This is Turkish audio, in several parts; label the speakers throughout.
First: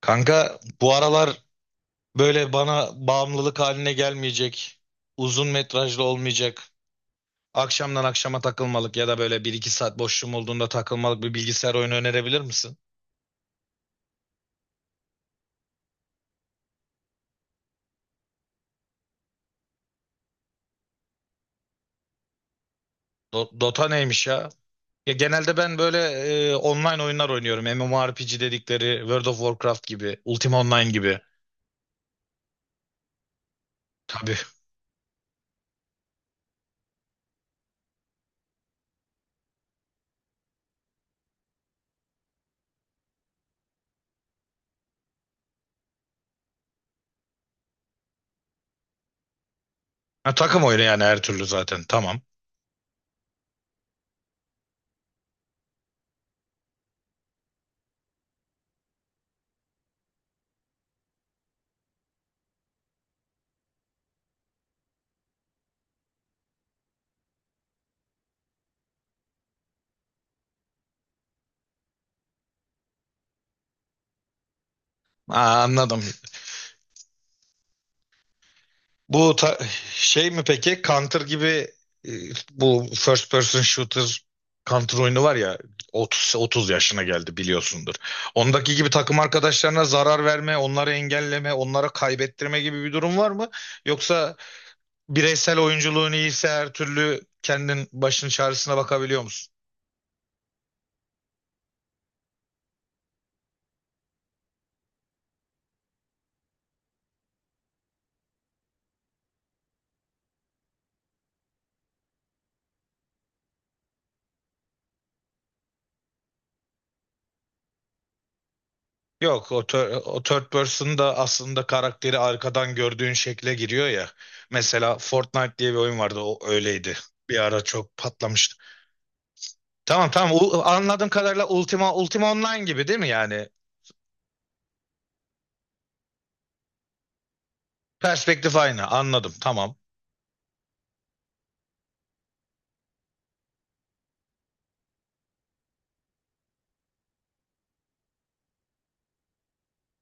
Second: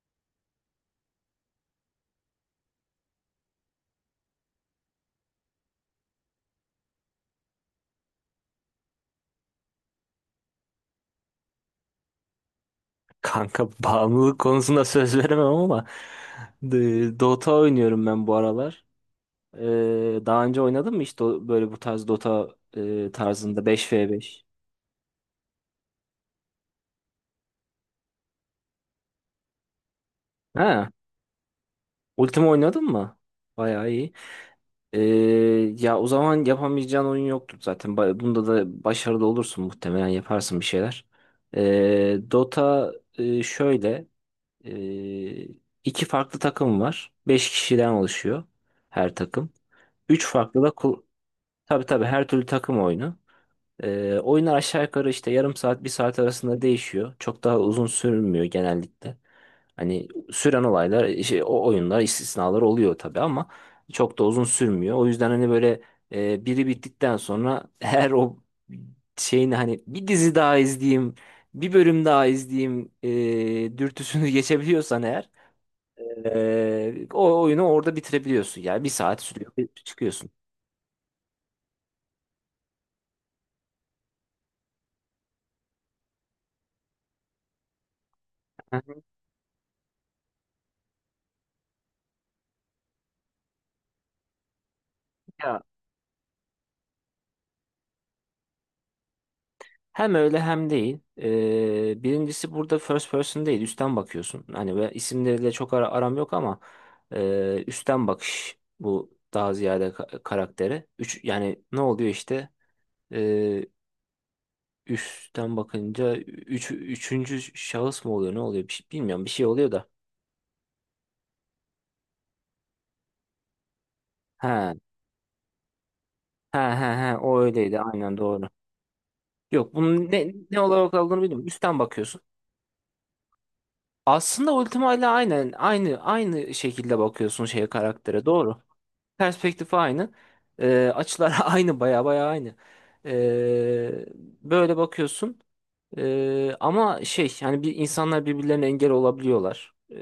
Speaker 1: Kanka bu aralar böyle bana bağımlılık haline gelmeyecek, uzun metrajlı olmayacak, akşamdan akşama takılmalık ya da böyle bir iki saat boşluğum olduğunda takılmalık bir bilgisayar oyunu önerebilir misin?
Speaker 2: Kanka bağımlılık konusunda söz veremem ama Dota oynuyorum ben bu aralar. Daha önce oynadın mı hiç böyle bu tarz Dota tarzında
Speaker 1: Dota neymiş
Speaker 2: 5v5?
Speaker 1: ya? Ya genelde ben böyle online oyunlar oynuyorum. MMORPG dedikleri World of Warcraft gibi, Ultima
Speaker 2: Ha,
Speaker 1: Online gibi.
Speaker 2: Ultima oynadın mı? Bayağı iyi.
Speaker 1: Tabii.
Speaker 2: Ee, Ya o zaman yapamayacağın oyun yoktur zaten. Bunda da başarılı olursun, muhtemelen yaparsın bir şeyler. Dota şöyle, e, iki farklı takım var. Beş kişiden oluşuyor her takım. 3
Speaker 1: Ha,
Speaker 2: farklı
Speaker 1: takım
Speaker 2: da
Speaker 1: oyunu
Speaker 2: kul-.
Speaker 1: yani her türlü zaten.
Speaker 2: Tabii tabii,
Speaker 1: Tamam.
Speaker 2: her türlü takım oyunu. Oyunlar aşağı yukarı işte yarım saat bir saat arasında değişiyor. Çok daha uzun sürmüyor genellikle. Hani süren olaylar şey, o oyunlar istisnalar oluyor tabii ama çok da uzun sürmüyor. O yüzden hani böyle, biri bittikten sonra her o şeyin hani bir dizi daha izleyeyim, bir bölüm daha izleyeyim dürtüsünü geçebiliyorsan eğer,
Speaker 1: Aa, anladım.
Speaker 2: o oyunu orada bitirebiliyorsun. Yani bir saat
Speaker 1: Bu
Speaker 2: sürüyor,
Speaker 1: ta-
Speaker 2: çıkıyorsun.
Speaker 1: Şey mi peki? Counter gibi, e, bu first person shooter Counter oyunu var ya, 30 yaşına geldi biliyorsundur. Ondaki gibi takım arkadaşlarına zarar verme, onları engelleme, onlara kaybettirme gibi bir durum var mı? Yoksa bireysel oyunculuğun iyiyse her türlü kendin başın çaresine bakabiliyor musun?
Speaker 2: Hem öyle hem değil. Birincisi burada first person değil, üstten bakıyorsun. Hani ve isimleriyle çok aram yok ama, üstten bakış bu daha ziyade karaktere. Üç, yani ne oluyor işte? Ee, Üstten bakınca üçüncü şahıs mı oluyor? Ne oluyor? Bir, bilmiyorum. Bir şey
Speaker 1: Yok,
Speaker 2: oluyor da.
Speaker 1: o third person da aslında karakteri arkadan gördüğün şekle giriyor ya.
Speaker 2: Ha
Speaker 1: Mesela Fortnite diye bir oyun vardı, o
Speaker 2: ha ha
Speaker 1: öyleydi.
Speaker 2: he. O
Speaker 1: Bir ara
Speaker 2: öyleydi.
Speaker 1: çok
Speaker 2: Aynen doğru.
Speaker 1: patlamıştı.
Speaker 2: Yok,
Speaker 1: Tamam,
Speaker 2: bunun ne,
Speaker 1: tamam,
Speaker 2: ne olarak
Speaker 1: Anladığım
Speaker 2: olduğunu bilmiyorum.
Speaker 1: kadarıyla
Speaker 2: Üstten
Speaker 1: Ultima
Speaker 2: bakıyorsun.
Speaker 1: Ultima Online gibi değil mi yani?
Speaker 2: Aslında Ultima ile aynen aynı şekilde bakıyorsun şeye, karaktere. Doğru.
Speaker 1: Perspektif aynı, anladım,
Speaker 2: Perspektif
Speaker 1: tamam.
Speaker 2: aynı. Açılar aynı, baya baya aynı. Ee, Böyle bakıyorsun. Ama şey yani, bir insanlar birbirlerine engel olabiliyorlar.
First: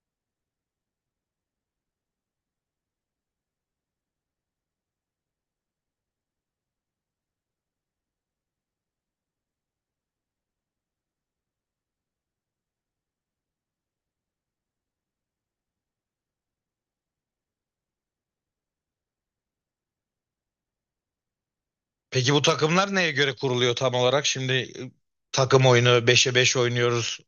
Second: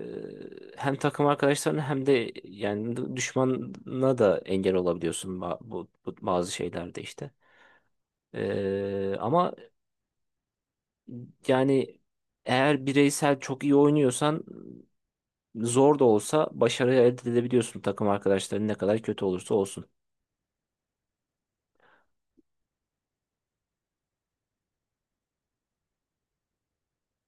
Speaker 2: Hem takım arkadaşlarına hem de yani düşmana da engel olabiliyorsun bu bazı şeylerde işte. Ama yani eğer bireysel çok iyi oynuyorsan, zor da olsa başarı elde edebiliyorsun, takım arkadaşların ne kadar kötü olursa olsun.
Speaker 1: Peki bu takımlar neye göre kuruluyor tam olarak? Şimdi takım oyunu beşe 5 oynuyoruz.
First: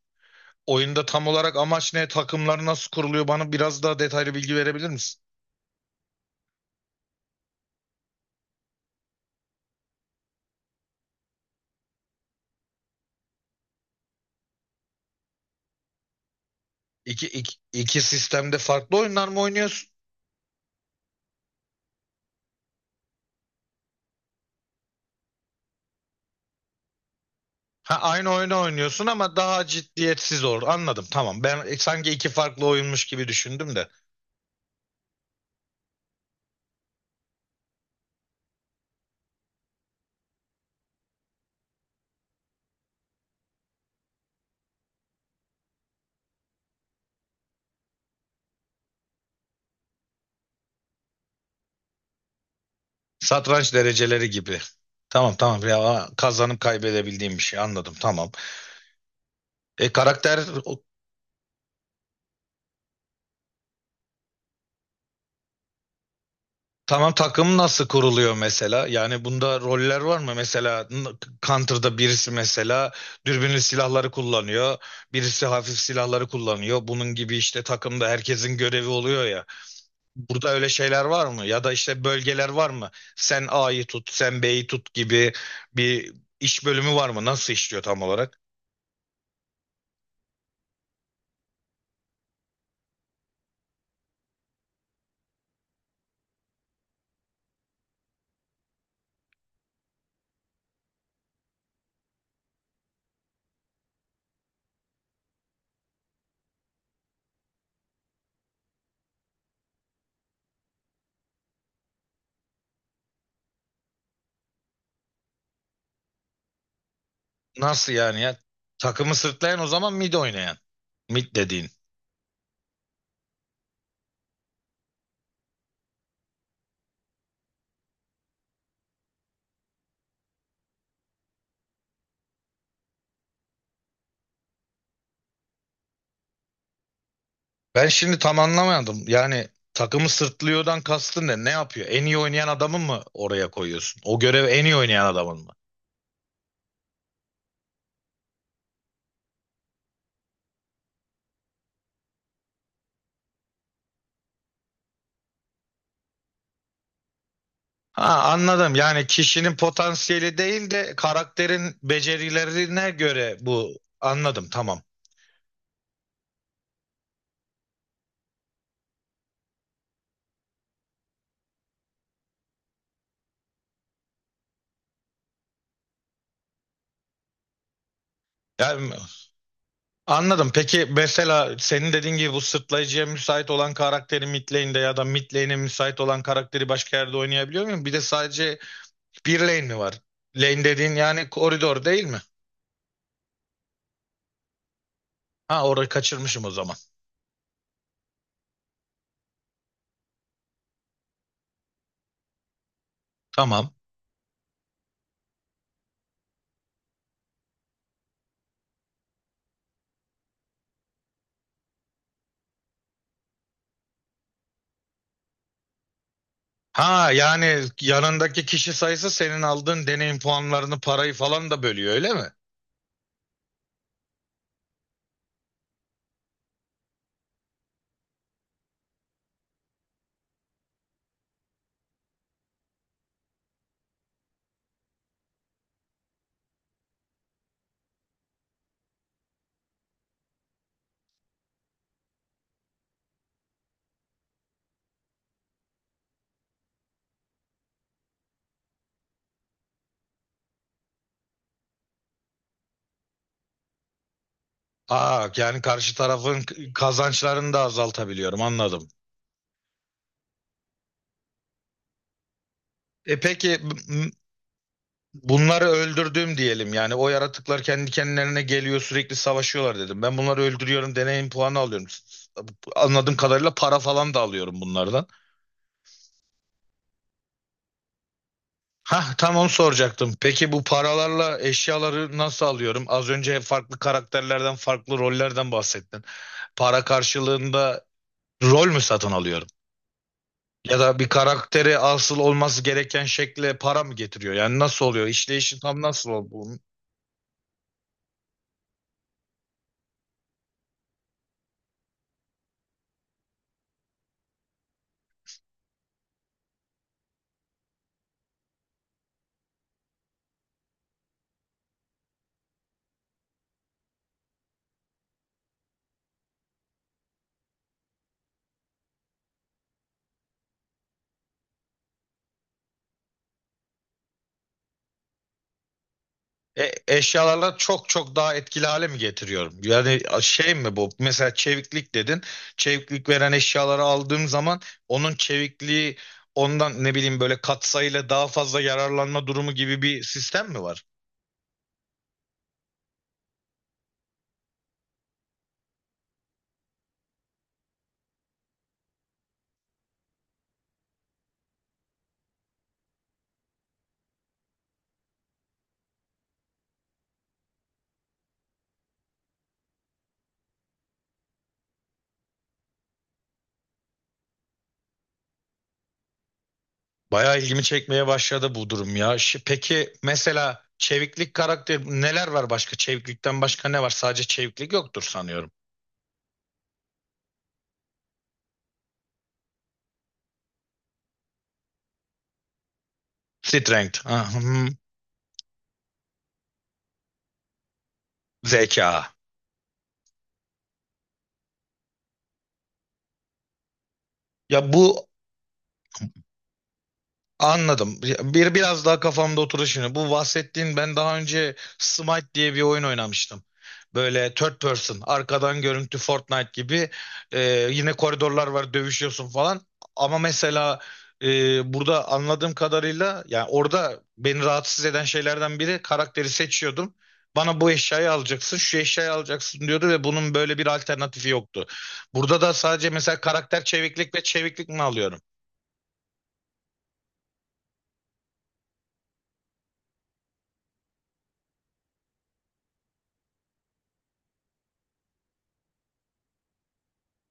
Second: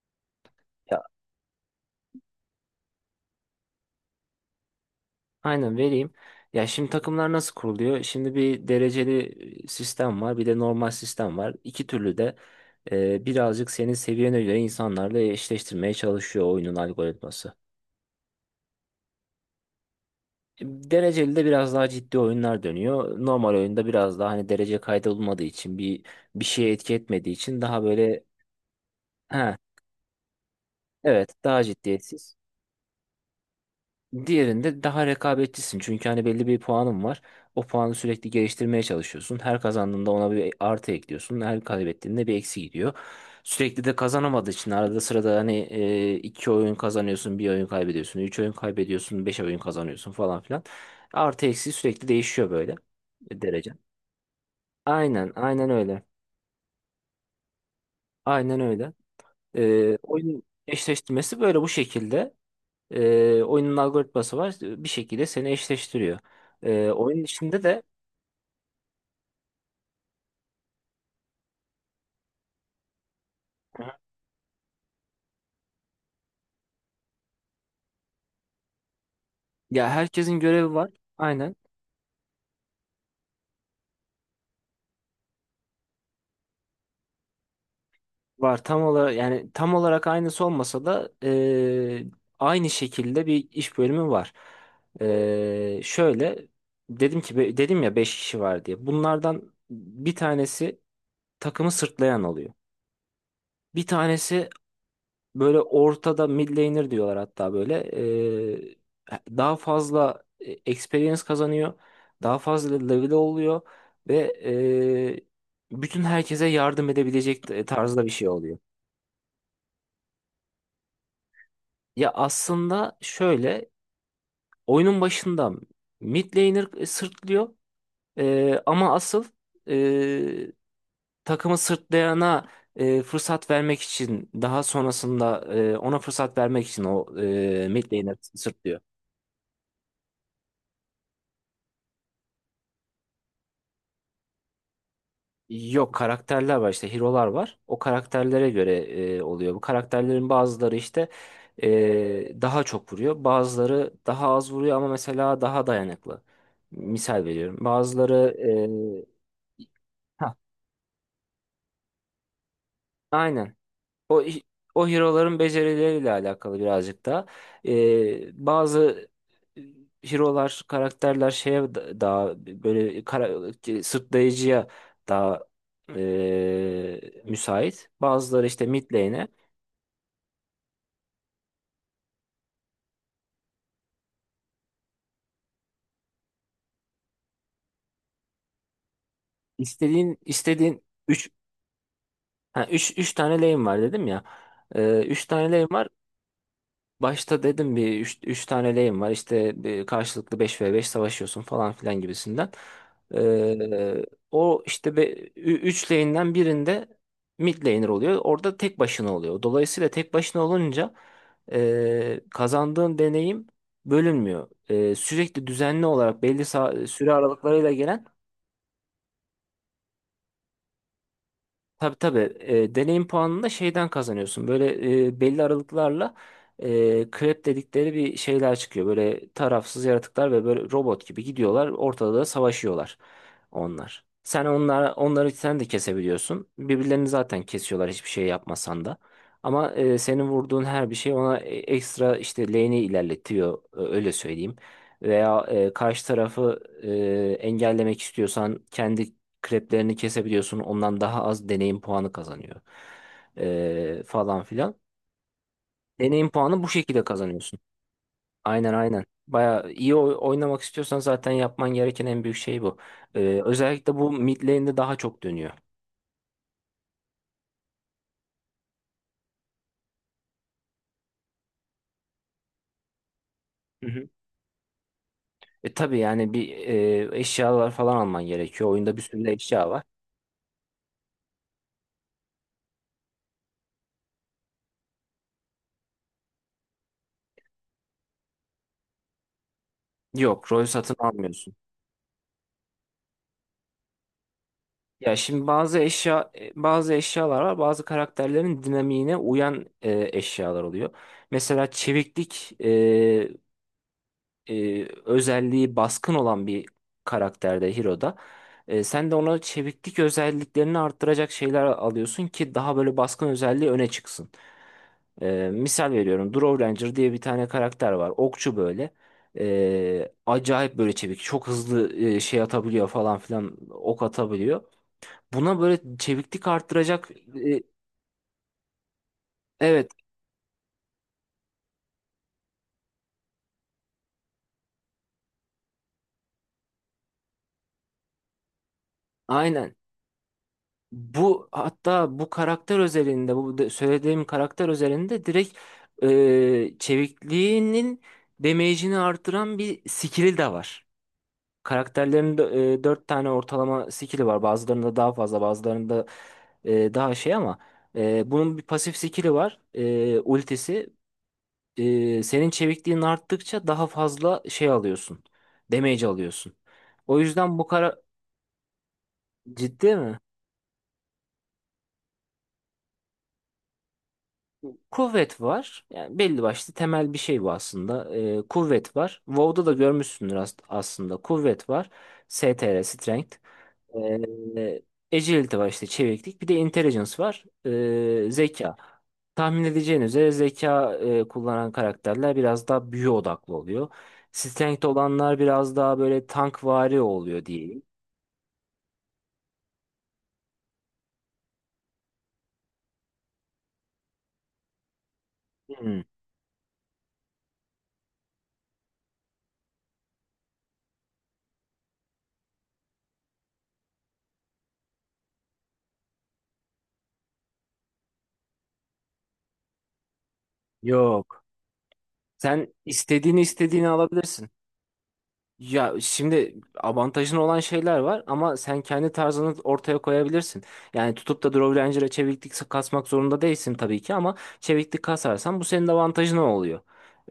Speaker 1: Oyunda tam olarak amaç ne? Takımlar nasıl kuruluyor? Bana biraz daha detaylı bilgi verebilir misin?
Speaker 2: Aynen vereyim. Ya şimdi takımlar nasıl kuruluyor? Şimdi bir dereceli sistem var, bir de normal sistem var. İki türlü de birazcık senin seviyene göre insanlarla eşleştirmeye çalışıyor oyunun
Speaker 1: İki,
Speaker 2: algoritması.
Speaker 1: iki, iki sistemde farklı oyunlar mı oynuyorsun?
Speaker 2: Dereceli de biraz daha ciddi oyunlar dönüyor. Normal oyunda biraz daha hani derece kaydolmadığı için, bir şeye etki etmediği için daha
Speaker 1: Ha,
Speaker 2: böyle,
Speaker 1: aynı oyunu oynuyorsun ama
Speaker 2: ha,
Speaker 1: daha ciddiyetsiz olur. Anladım,
Speaker 2: evet,
Speaker 1: tamam.
Speaker 2: daha
Speaker 1: Ben sanki iki
Speaker 2: ciddiyetsiz.
Speaker 1: farklı oyunmuş gibi düşündüm de.
Speaker 2: Diğerinde daha rekabetçisin. Çünkü hani belli bir puanın var. O puanı sürekli geliştirmeye çalışıyorsun. Her kazandığında ona bir artı ekliyorsun. Her kaybettiğinde bir eksi gidiyor. Sürekli de kazanamadığı için arada sırada hani, iki oyun kazanıyorsun, bir oyun kaybediyorsun, üç oyun kaybediyorsun, beş oyun kazanıyorsun falan filan. Artı eksi sürekli değişiyor böyle, derece.
Speaker 1: Satranç dereceleri gibi.
Speaker 2: Aynen,
Speaker 1: Tamam, tamam,
Speaker 2: aynen öyle.
Speaker 1: ya kazanıp kaybedebildiğim bir şey, anladım, tamam.
Speaker 2: Aynen öyle.
Speaker 1: E karakter
Speaker 2: Oyun
Speaker 1: o-
Speaker 2: eşleştirmesi böyle bu şekilde. Oyunun algoritması var. Bir şekilde seni eşleştiriyor.
Speaker 1: tamam,
Speaker 2: Oyunun
Speaker 1: takım
Speaker 2: içinde de
Speaker 1: nasıl kuruluyor mesela? Yani bunda roller var mı? Counter'da birisi mesela dürbünlü silahları kullanıyor. Birisi hafif silahları kullanıyor. Bunun gibi işte takımda herkesin görevi oluyor ya.
Speaker 2: ya, herkesin
Speaker 1: Burada öyle
Speaker 2: görevi var.
Speaker 1: şeyler var mı?
Speaker 2: Aynen.
Speaker 1: Ya da işte bölgeler var mı? Sen A'yı tut, sen B'yi tut gibi bir iş bölümü var mı? Nasıl işliyor tam olarak?
Speaker 2: Var, tam olarak yani tam olarak aynısı olmasa da aynı şekilde bir iş bölümü var. Şöyle, dedim ki dedim ya 5 kişi var diye. Bunlardan bir tanesi takımı sırtlayan oluyor. Bir tanesi, böyle ortada mid laner diyorlar hatta böyle. Daha fazla experience kazanıyor. Daha fazla level oluyor. Ve bütün herkese yardım edebilecek
Speaker 1: Nasıl
Speaker 2: tarzda bir
Speaker 1: yani
Speaker 2: şey
Speaker 1: ya?
Speaker 2: oluyor.
Speaker 1: Takımı sırtlayan o zaman mid oynayan. Mid dediğin.
Speaker 2: Ya aslında şöyle, oyunun başında mid laner sırtlıyor. Ama asıl, e, takımı sırtlayana fırsat vermek için, daha sonrasında ona fırsat vermek için o
Speaker 1: Ben
Speaker 2: mid laner
Speaker 1: şimdi tam
Speaker 2: sırtlıyor.
Speaker 1: anlamadım. Yani takımı sırtlıyordan kastın ne? Ne yapıyor? En iyi oynayan adamın mı oraya koyuyorsun? O görevi en iyi oynayan adamın mı?
Speaker 2: Yok, karakterler var işte, hero'lar var. O karakterlere göre oluyor. Bu karakterlerin bazıları işte daha çok vuruyor. Bazıları daha az vuruyor ama mesela daha dayanıklı. Misal veriyorum.
Speaker 1: Ha,
Speaker 2: Bazıları,
Speaker 1: anladım. Yani
Speaker 2: e,
Speaker 1: kişinin
Speaker 2: hah,
Speaker 1: potansiyeli değil de karakterin becerilerine göre
Speaker 2: aynen.
Speaker 1: bu.
Speaker 2: O
Speaker 1: Anladım, tamam.
Speaker 2: o hero'ların becerileriyle alakalı birazcık da. Bazı hero'lar, karakterler şeye daha böyle, kara, sırtlayıcıya daha müsait. Bazıları işte mid
Speaker 1: Yani
Speaker 2: lane'e.
Speaker 1: anladım. Peki mesela senin dediğin gibi bu sırtlayıcıya müsait olan karakteri mid lane'de ya da mid lane'e müsait olan karakteri başka yerde oynayabiliyor muyum? Bir de sadece bir lane mi var?
Speaker 2: İstediğin
Speaker 1: Lane
Speaker 2: istediğin
Speaker 1: dediğin
Speaker 2: üç
Speaker 1: yani koridor değil mi?
Speaker 2: ha 3 3 tane lane var dedim ya. Üç tane lane
Speaker 1: Ha,
Speaker 2: var.
Speaker 1: orayı kaçırmışım o zaman.
Speaker 2: Başta dedim bir, üç tane lane var işte, bir karşılıklı beş ve beş savaşıyorsun falan filan gibisinden.
Speaker 1: Tamam.
Speaker 2: Ee, O işte 3 lane'den birinde mid laner oluyor. Orada tek başına oluyor. Dolayısıyla tek başına olunca kazandığın deneyim bölünmüyor. Sürekli düzenli olarak belli
Speaker 1: Ha,
Speaker 2: süre
Speaker 1: yani
Speaker 2: aralıklarıyla gelen.
Speaker 1: yanındaki kişi sayısı senin aldığın deneyim puanlarını, parayı falan da bölüyor
Speaker 2: Tabii
Speaker 1: öyle mi?
Speaker 2: tabii. Deneyim puanını da şeyden kazanıyorsun. Böyle belli aralıklarla krep dedikleri bir şeyler çıkıyor. Böyle tarafsız yaratıklar ve böyle robot gibi gidiyorlar. Ortada da savaşıyorlar onlar. Sen onları sen de kesebiliyorsun. Birbirlerini zaten kesiyorlar, hiçbir şey yapmasan da. Ama, senin vurduğun her bir şey ona ekstra işte lane'i ilerletiyor, öyle söyleyeyim. Veya karşı tarafı engellemek istiyorsan kendi kreplerini kesebiliyorsun. Ondan daha az deneyim puanı kazanıyor. Falan filan.
Speaker 1: Aa yani karşı
Speaker 2: Deneyim
Speaker 1: tarafın
Speaker 2: puanı bu şekilde
Speaker 1: kazançlarını
Speaker 2: kazanıyorsun.
Speaker 1: da azaltabiliyorum,
Speaker 2: Aynen,
Speaker 1: anladım.
Speaker 2: aynen. Baya iyi oynamak istiyorsan zaten yapman gereken en büyük şey bu.
Speaker 1: E peki m-
Speaker 2: Özellikle bu
Speaker 1: m-
Speaker 2: mid lane'de daha çok dönüyor.
Speaker 1: Bunları öldürdüm diyelim, yani o yaratıklar kendi kendilerine geliyor, sürekli savaşıyorlar dedim. Ben bunları öldürüyorum, deneyim puanı alıyorum. Anladığım kadarıyla para
Speaker 2: Hı hı.
Speaker 1: falan da alıyorum bunlardan.
Speaker 2: Tabii yani, bir, eşyalar falan alman gerekiyor. Oyunda bir
Speaker 1: Hah,
Speaker 2: sürü de
Speaker 1: tam onu
Speaker 2: eşya var.
Speaker 1: soracaktım. Peki bu paralarla eşyaları nasıl alıyorum? Az önce farklı karakterlerden, farklı rollerden bahsettin. Para karşılığında rol mü satın alıyorum?
Speaker 2: Yok, rol
Speaker 1: Ya
Speaker 2: satın
Speaker 1: da bir
Speaker 2: almıyorsun.
Speaker 1: karakteri asıl olması gereken şekle para mı getiriyor? Yani nasıl oluyor?
Speaker 2: Ya şimdi
Speaker 1: İşleyişi
Speaker 2: bazı
Speaker 1: tam nasıl
Speaker 2: eşya
Speaker 1: oluyor bunun?
Speaker 2: bazı eşyalar var. Bazı karakterlerin dinamiğine uyan eşyalar oluyor. Mesela çeviklik özelliği baskın olan bir karakterde, Hiro'da. Sen de ona çeviklik özelliklerini arttıracak şeyler alıyorsun ki daha böyle baskın özelliği öne çıksın. Misal veriyorum, Drow Ranger diye bir tane karakter var. Okçu böyle. Acayip böyle çevik. Çok hızlı şey atabiliyor falan filan. Ok atabiliyor. Buna böyle çeviklik arttıracak,
Speaker 1: Eşyalarla
Speaker 2: e,
Speaker 1: çok çok daha etkili hale mi getiriyorum?
Speaker 2: evet,
Speaker 1: Yani şey mi bu? Mesela çeviklik dedin. Çeviklik veren eşyaları aldığım zaman onun çevikliği ondan ne bileyim böyle katsayıyla daha fazla yararlanma durumu
Speaker 2: aynen.
Speaker 1: gibi bir sistem mi var?
Speaker 2: Bu, hatta bu karakter özelinde, söylediğim karakter özelinde direkt çevikliğinin damage'ini artıran bir skill'i de var. Karakterlerin de, 4 tane ortalama skill'i var. Bazılarında daha fazla, bazılarında daha şey, ama bunun bir pasif skill'i var. Ultisi. Senin çevikliğin arttıkça daha fazla şey alıyorsun. Damage alıyorsun. O
Speaker 1: Bayağı
Speaker 2: yüzden
Speaker 1: ilgimi
Speaker 2: bu kara...
Speaker 1: çekmeye başladı bu durum ya.
Speaker 2: Ciddi
Speaker 1: Peki
Speaker 2: mi?
Speaker 1: mesela çeviklik karakteri neler var başka? Çeviklikten başka ne var? Sadece çeviklik yoktur
Speaker 2: Kuvvet
Speaker 1: sanıyorum.
Speaker 2: var. Yani belli başlı temel bir şey bu aslında. Kuvvet var. WoW'da da görmüşsündür aslında. Kuvvet var. STR, Strength.
Speaker 1: Strength, ah, hmm,
Speaker 2: Ee, Agility var işte, çeviklik. Bir de intelligence var. Zeka.
Speaker 1: zeka.
Speaker 2: Tahmin edeceğiniz üzere zeka kullanan karakterler biraz daha büyü odaklı oluyor.
Speaker 1: Ya
Speaker 2: Strength
Speaker 1: bu
Speaker 2: olanlar biraz daha böyle tankvari oluyor diye.
Speaker 1: Anladım. Bir biraz daha kafamda oturdu şimdi. Bu bahsettiğin, ben daha önce Smite diye bir oyun oynamıştım. Böyle third person, arkadan görüntü Fortnite gibi. Yine koridorlar var, dövüşüyorsun falan. Ama mesela burada anladığım kadarıyla, yani orada beni rahatsız eden şeylerden biri, karakteri seçiyordum. Bana bu eşyayı alacaksın, şu eşyayı alacaksın diyordu ve bunun böyle bir alternatifi
Speaker 2: Yok.
Speaker 1: yoktu. Burada da
Speaker 2: Sen
Speaker 1: sadece mesela
Speaker 2: istediğini
Speaker 1: karakter
Speaker 2: istediğini
Speaker 1: çeviklik ve
Speaker 2: alabilirsin.
Speaker 1: çeviklik mi alıyorum?
Speaker 2: Ya şimdi avantajın olan şeyler var ama sen kendi tarzını ortaya koyabilirsin. Yani tutup da Draw Ranger'a çeviklik kasmak zorunda değilsin tabii ki, ama çeviklik kasarsan bu senin avantajın oluyor.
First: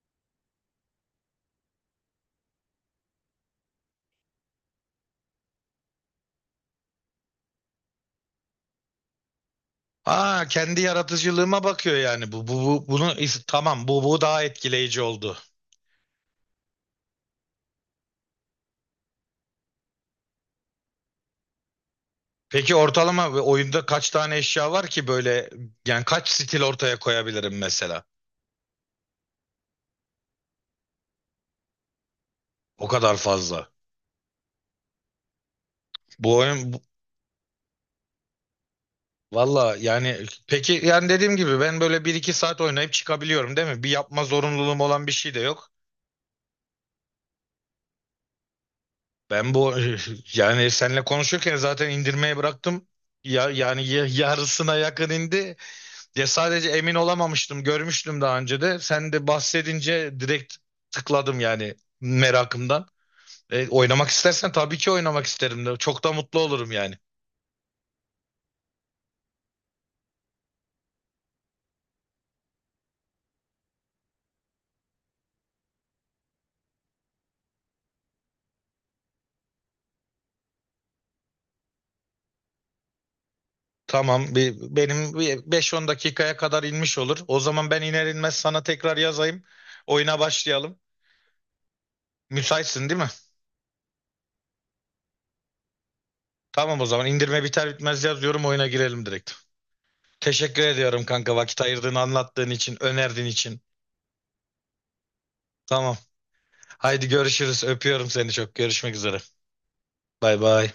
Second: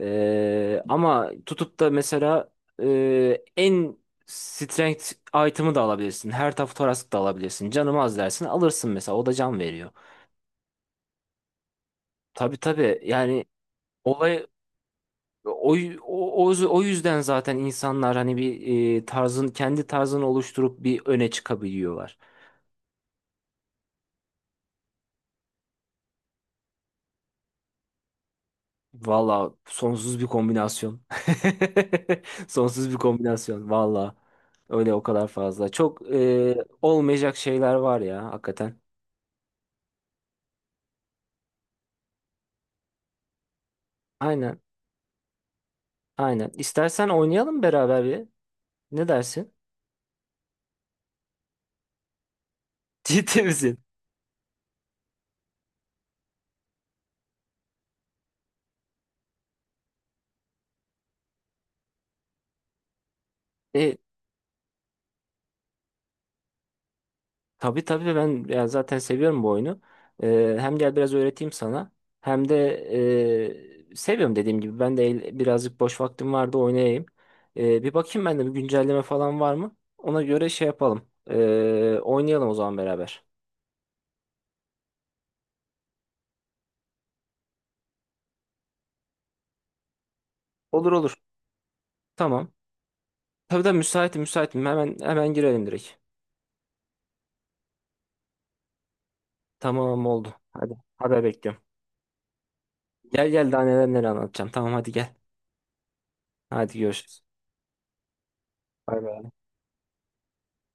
Speaker 2: Ama tutup da mesela, en strength item'ı da alabilirsin. Her taraf Thorax da alabilirsin. Canım az dersin alırsın mesela, o da can veriyor.
Speaker 1: Aa, kendi yaratıcılığıma bakıyor yani
Speaker 2: Tabii tabii
Speaker 1: bunu
Speaker 2: yani,
Speaker 1: tamam, bu daha
Speaker 2: olay,
Speaker 1: etkileyici oldu.
Speaker 2: O, o yüzden zaten insanlar hani bir, kendi tarzını oluşturup bir öne çıkabiliyorlar.
Speaker 1: Peki ortalama ve oyunda kaç tane eşya var ki böyle, yani kaç stil ortaya koyabilirim mesela?
Speaker 2: Valla sonsuz bir kombinasyon.
Speaker 1: O
Speaker 2: Sonsuz bir
Speaker 1: kadar
Speaker 2: kombinasyon
Speaker 1: fazla.
Speaker 2: valla. Öyle, o kadar fazla. Çok
Speaker 1: Bu oyun bu-
Speaker 2: olmayacak şeyler var ya hakikaten.
Speaker 1: Valla yani, peki yani dediğim gibi ben böyle bir iki saat oynayıp çıkabiliyorum değil mi? Bir yapma
Speaker 2: Aynen,
Speaker 1: zorunluluğum olan bir şey de yok.
Speaker 2: aynen. İstersen oynayalım beraber bir. Ne dersin?
Speaker 1: Ben bu Yani seninle konuşurken zaten indirmeye bıraktım.
Speaker 2: Ciddi
Speaker 1: Ya
Speaker 2: misin?
Speaker 1: yani yarısına yakın indi. Ya sadece emin olamamıştım. Görmüştüm daha önce de. Sen de bahsedince direkt tıkladım yani, merakımdan.
Speaker 2: E,
Speaker 1: Oynamak istersen tabii ki oynamak isterim de. Çok da mutlu olurum yani.
Speaker 2: Tabii tabii, ben yani zaten seviyorum bu oyunu. Hem gel, biraz öğreteyim sana. Hem de, seviyorum dediğim gibi. Ben de birazcık boş vaktim vardı, oynayayım. Bir bakayım ben de, bir güncelleme falan var mı? Ona göre şey yapalım. Oynayalım o zaman beraber.
Speaker 1: Tamam, benim bir 5-10 dakikaya kadar inmiş olur. O zaman ben iner inmez sana tekrar yazayım. Oyuna başlayalım.
Speaker 2: Olur olur. Tamam.
Speaker 1: Müsaitsin değil mi?
Speaker 2: Tabii de müsaitim, müsaitim. Hemen hemen girelim direkt.
Speaker 1: Tamam, o zaman indirme biter bitmez yazıyorum, oyuna girelim direkt.
Speaker 2: Tamam oldu.
Speaker 1: Teşekkür
Speaker 2: Hadi
Speaker 1: ediyorum
Speaker 2: haber
Speaker 1: kanka, vakit
Speaker 2: bekliyorum.
Speaker 1: ayırdığın, anlattığın için, önerdiğin
Speaker 2: Gel gel,
Speaker 1: için.
Speaker 2: daha neler neler anlatacağım. Tamam, hadi gel.
Speaker 1: Tamam.
Speaker 2: Hadi
Speaker 1: Haydi
Speaker 2: görüşürüz.
Speaker 1: görüşürüz. Öpüyorum seni çok. Görüşmek
Speaker 2: Bay
Speaker 1: üzere.
Speaker 2: bay.
Speaker 1: Bay bay.